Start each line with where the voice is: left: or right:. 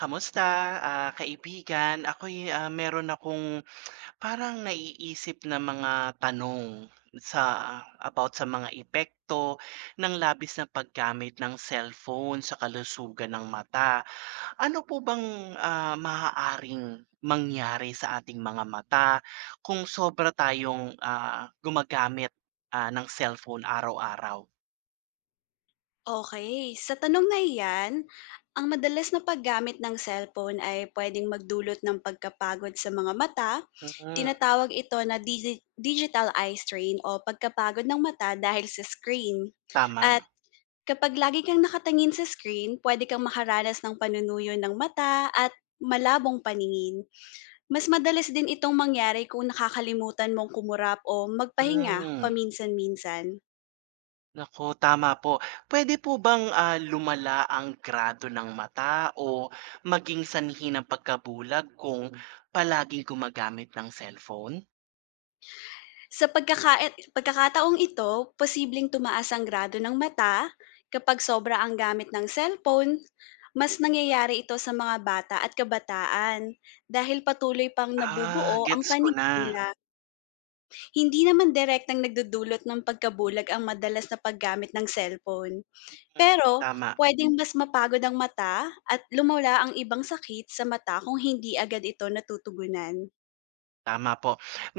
right: Kamusta, kaibigan? Ako meron akong parang naiisip na mga tanong sa about sa mga epekto ng labis na paggamit ng cellphone sa kalusugan ng mata. Ano po bang, maaaring mangyari sa ating mga mata kung sobra tayong, gumagamit, ng cellphone araw-araw?
left: Okay, sa tanong na iyan, ang madalas na paggamit ng cellphone ay pwedeng magdulot ng pagkapagod sa mga mata.
right: Mm,
left: Tinatawag ito na digital eye strain o pagkapagod ng mata dahil sa screen.
right: tama.
left: At kapag lagi kang nakatingin sa screen, pwede kang makaranas ng panunuyo ng mata at malabong paningin. Mas madalas din itong mangyari kung nakakalimutan mong kumurap o magpahinga
right: Hmm.
left: paminsan-minsan.
right: Nako tama po. Pwede po bang, lumala ang grado ng mata o maging sanhi ng pagkabulag kung palaging gumagamit ng cellphone?
left: Sa pagkakataong ito, posibleng tumaas ang grado ng mata kapag sobra ang gamit ng cellphone. Mas nangyayari ito sa mga bata at kabataan dahil patuloy pang
right: Ah,
left: nabubuo ang
right: gets ko
left: panig
right: na.
left: nila. Hindi naman direktang nagdudulot ng pagkabulag ang madalas na paggamit ng cellphone.
right: Hmm,
left: Pero
right: tama,
left: pwedeng mas mapagod ang mata at lumala ang ibang sakit sa mata kung hindi agad ito natutugunan.
right: tama po.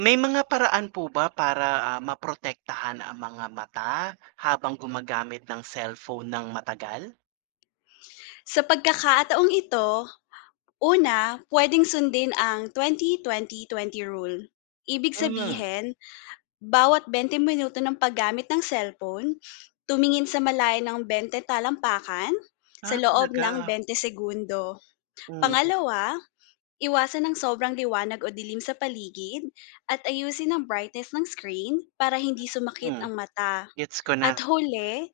right: May mga paraan po ba para, maprotektahan ang mga mata habang gumagamit ng cellphone ng matagal?
left: Sa pagkakataong ito, una, puwedeng sundin ang 20-20-20 rule. Ibig
right: Hmm.
left: sabihin, bawat 20 minuto ng paggamit ng cellphone, tumingin sa malayo ng 20 talampakan sa
right: Ah,
left: loob ng
right: talaga?
left: 20 segundo.
right: Mm,
left: Pangalawa, iwasan ng sobrang liwanag o dilim sa paligid at ayusin ang brightness ng screen para hindi sumakit
right: hmm.
left: ang mata.
right: Gets ko na.
left: At huli,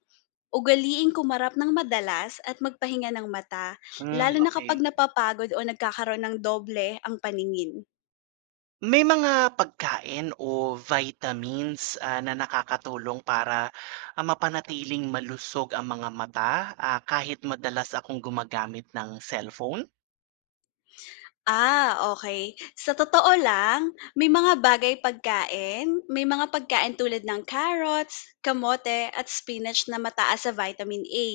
left: ugaliing kumarap ng madalas at magpahinga ng mata,
right: Hmm,
left: lalo na kapag
right: okay.
left: napapagod o nagkakaroon ng doble ang paningin.
right: May mga pagkain o vitamins, na nakakatulong para, mapanatiling malusog ang mga mata, kahit madalas akong gumagamit ng cellphone?
left: Okay. Sa totoo lang, may mga bagay pagkain may mga pagkain tulad ng carrots, kamote at spinach na mataas sa vitamin A.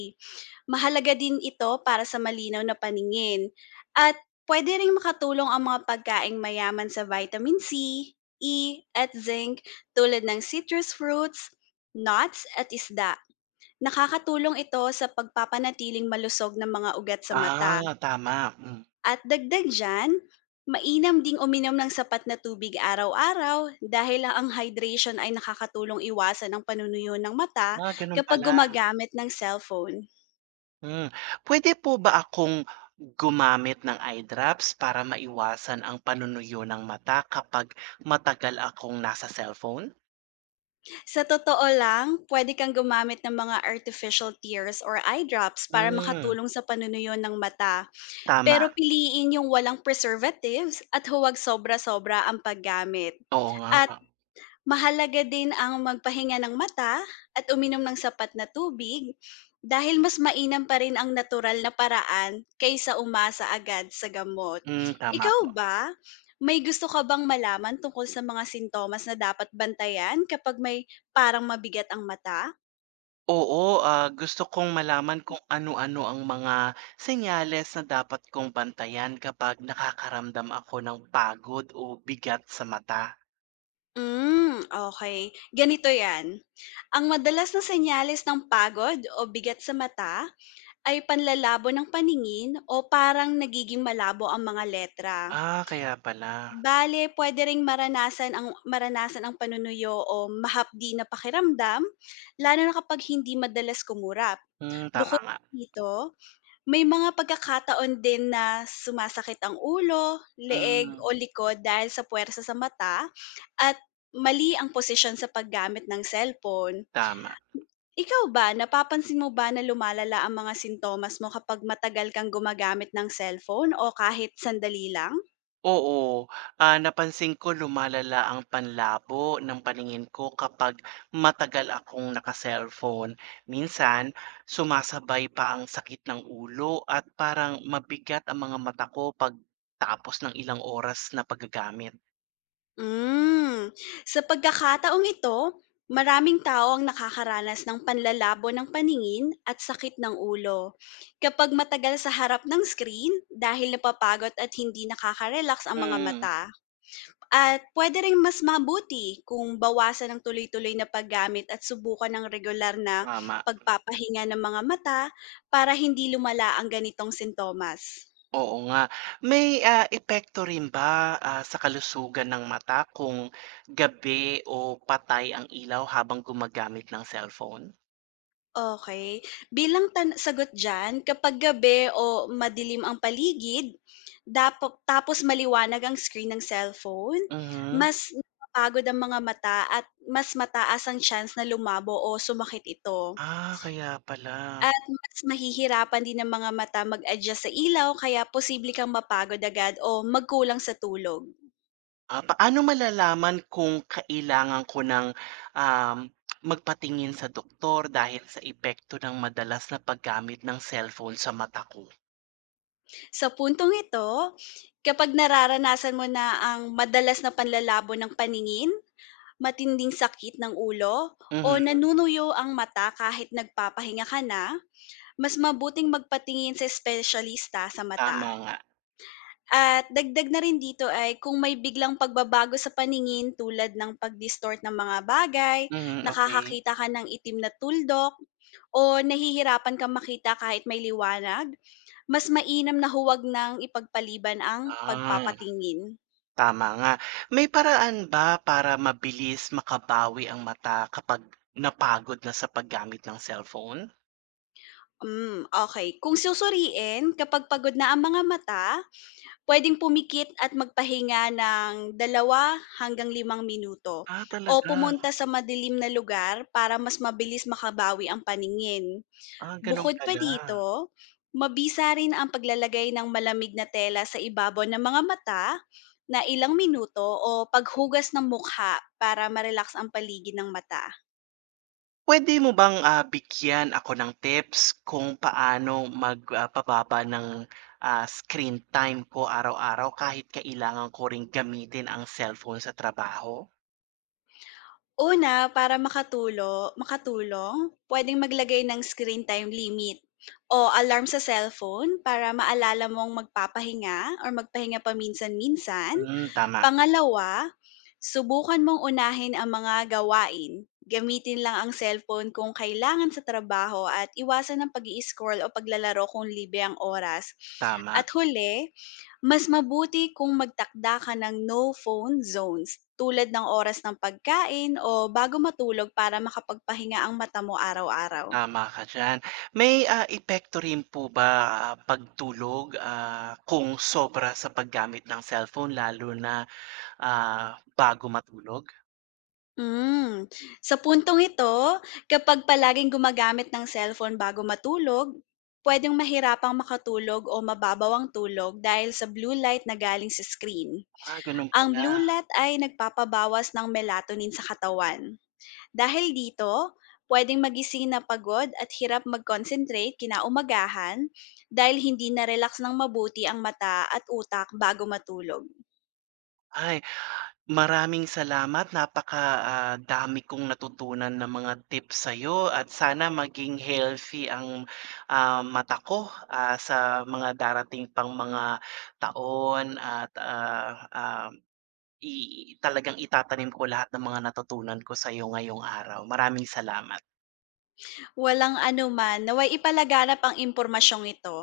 left: Mahalaga din ito para sa malinaw na paningin at pwede ring makatulong ang mga pagkaing mayaman sa vitamin C, E, at zinc tulad ng citrus fruits, nuts, at isda. Nakakatulong ito sa pagpapanatiling malusog ng mga ugat sa mata.
right: Ah, tama, hmm.
left: At dagdag dyan, mainam ding uminom ng sapat na tubig araw-araw dahil ang hydration ay nakakatulong iwasan ang panunuyo ng mata
right: Ah, gano'n
left: kapag
right: pala,
left: gumagamit ng cellphone.
right: hmm. Pwede po ba akong gumamit ng eye drops para maiwasan ang panunuyo ng mata kapag matagal akong nasa cellphone?
left: Sa totoo lang, pwede kang gumamit ng mga artificial tears or eye drops para
right: Hmm,
left: makatulong sa panunuyo ng mata.
right: tama,
left: Pero piliin yung walang preservatives at huwag sobra-sobra ang paggamit.
right: oo nga,
left: At mahalaga din ang magpahinga ng mata at uminom ng sapat na tubig dahil mas mainam pa rin ang natural na paraan kaysa umasa agad sa gamot.
right: hmm, tama.
left: Ikaw ba, may gusto ka bang malaman tungkol sa mga sintomas na dapat bantayan kapag may parang mabigat ang mata?
right: Oo, gusto kong malaman kung ano-ano ang mga senyales na dapat kong bantayan kapag nakakaramdam ako ng pagod o bigat sa mata.
left: Okay, ganito 'yan, ang madalas na senyales ng pagod o bigat sa mata ay panlalabo ng paningin o parang nagiging malabo ang mga letra.
right: Ah, kaya pala.
left: Bale, puwede ring maranasan ang panunuyo o mahapdi na pakiramdam, lalo na kapag hindi madalas kumurap.
right: Hmm, tama
left: Bukod
right: nga.
left: pa dito, may mga pagkakataon din na sumasakit ang ulo, leeg
right: Hmm,
left: o likod dahil sa puwersa sa mata at mali ang posisyon sa paggamit ng cellphone.
right: tama.
left: Ikaw ba, napapansin mo ba na lumalala ang mga sintomas mo kapag matagal kang gumagamit ng cellphone o kahit sandali lang?
right: Oo, napansin ko lumalala ang panlabo ng paningin ko kapag matagal akong naka-cellphone. Minsan, sumasabay pa ang sakit ng ulo at parang mabigat ang mga mata ko pag tapos ng ilang oras na paggagamit.
left: Hmm. Sa pagkakataong ito, maraming tao ang nakakaranas ng panlalabo ng paningin at sakit ng ulo kapag matagal sa harap ng screen dahil napapagod at hindi nakaka-relax ang mga
right: Mm,
left: mata. At pwede rin mas mabuti kung bawasan ng tuloy-tuloy na paggamit at subukan ng regular na
right: tama.
left: pagpapahinga ng mga mata para hindi lumala ang ganitong sintomas.
right: Oo nga. May epekto rin ba sa kalusugan ng mata kung gabi o patay ang ilaw habang gumagamit ng cellphone?
left: Okay. Bilang sagot diyan, kapag gabi o madilim ang paligid, tapos maliwanag ang screen ng cellphone,
right: Mhm.
left: mas napapagod ang mga mata at mas mataas ang chance na lumabo o sumakit ito.
right: Ah, kaya pala.
left: At mas mahihirapan din ng mga mata mag-adjust sa ilaw kaya posible kang mapagod agad o magkulang sa tulog.
right: Ah, paano malalaman kung kailangan ko ng, um, magpatingin sa doktor dahil sa epekto ng madalas na paggamit ng cellphone sa mata ko?
left: Sa puntong ito, kapag nararanasan mo na ang madalas na panlalabo ng paningin, matinding sakit ng ulo o
right: Mhm,
left: nanunuyo ang mata kahit nagpapahinga ka na, mas mabuting magpatingin sa espesyalista sa mata.
right: tama nga.
left: At dagdag na rin dito ay kung may biglang pagbabago sa paningin tulad ng pag-distort ng mga bagay,
right: Mhm, okay.
left: nakakakita ka ng itim na tuldok, o nahihirapan kang makita kahit may liwanag, mas mainam na huwag nang ipagpaliban ang
right: Ah,
left: pagpapatingin.
right: tama nga. May paraan ba para mabilis makabawi ang mata kapag napagod na sa paggamit ng cellphone?
left: Okay. Kung susuriin, kapag pagod na ang mga mata, puwedeng pumikit at magpahinga ng 2 hanggang 5 minuto
right: Ah,
left: o
right: talaga?
left: pumunta sa madilim na lugar para mas mabilis makabawi ang paningin.
right: Ah, gano'n
left: Bukod pa
right: pala.
left: dito, mabisa rin ang paglalagay ng malamig na tela sa ibabaw ng mga mata na ilang minuto o paghugas ng mukha para ma-relax ang paligid ng mata.
right: Puwede mo bang, bigyan ako ng tips kung paano mag pababa ng, screen time ko araw-araw kahit kailangan ko ring gamitin ang cellphone sa trabaho?
left: Una, para makatulong, puwedeng maglagay ng screen time limit o alarm sa cellphone para maalala mong magpapahinga or magpahinga paminsan-minsan.
right: Hmm, tama,
left: Pangalawa, subukan mong unahin ang mga gawain. Gamitin lang ang cellphone kung kailangan sa trabaho at iwasan ang pag-i-scroll o paglalaro kung libre ang oras.
right: tama.
left: At huli, mas mabuti kung magtakda ka ng no-phone zones tulad ng oras ng pagkain o bago matulog para makapagpahinga ang mata mo araw-araw.
right: Tama ka diyan. May, epekto rin po ba, pagtulog, kung sobra sa paggamit ng cellphone lalo na, bago matulog?
left: Mm. Sa puntong ito, kapag palaging gumagamit ng cellphone bago matulog, pwedeng mahirapang makatulog o mababaw ang tulog dahil sa blue light na galing sa screen.
right: Ah, gano'n
left: Ang
right: pala.
left: blue light ay nagpapabawas ng melatonin sa katawan. Dahil dito, pwedeng magising na pagod at hirap mag-concentrate kinaumagahan dahil hindi na-relax ng mabuti ang mata at utak bago matulog.
right: Ay maraming salamat. Napaka, dami kong natutunan ng mga tips sa sa'yo at sana maging healthy ang, mata ko, sa mga darating pang mga taon at, i talagang itatanim ko lahat ng mga natutunan ko sa'yo ngayong araw. Maraming salamat.
left: Walang anuman, naway ipalaganap ang impormasyong ito.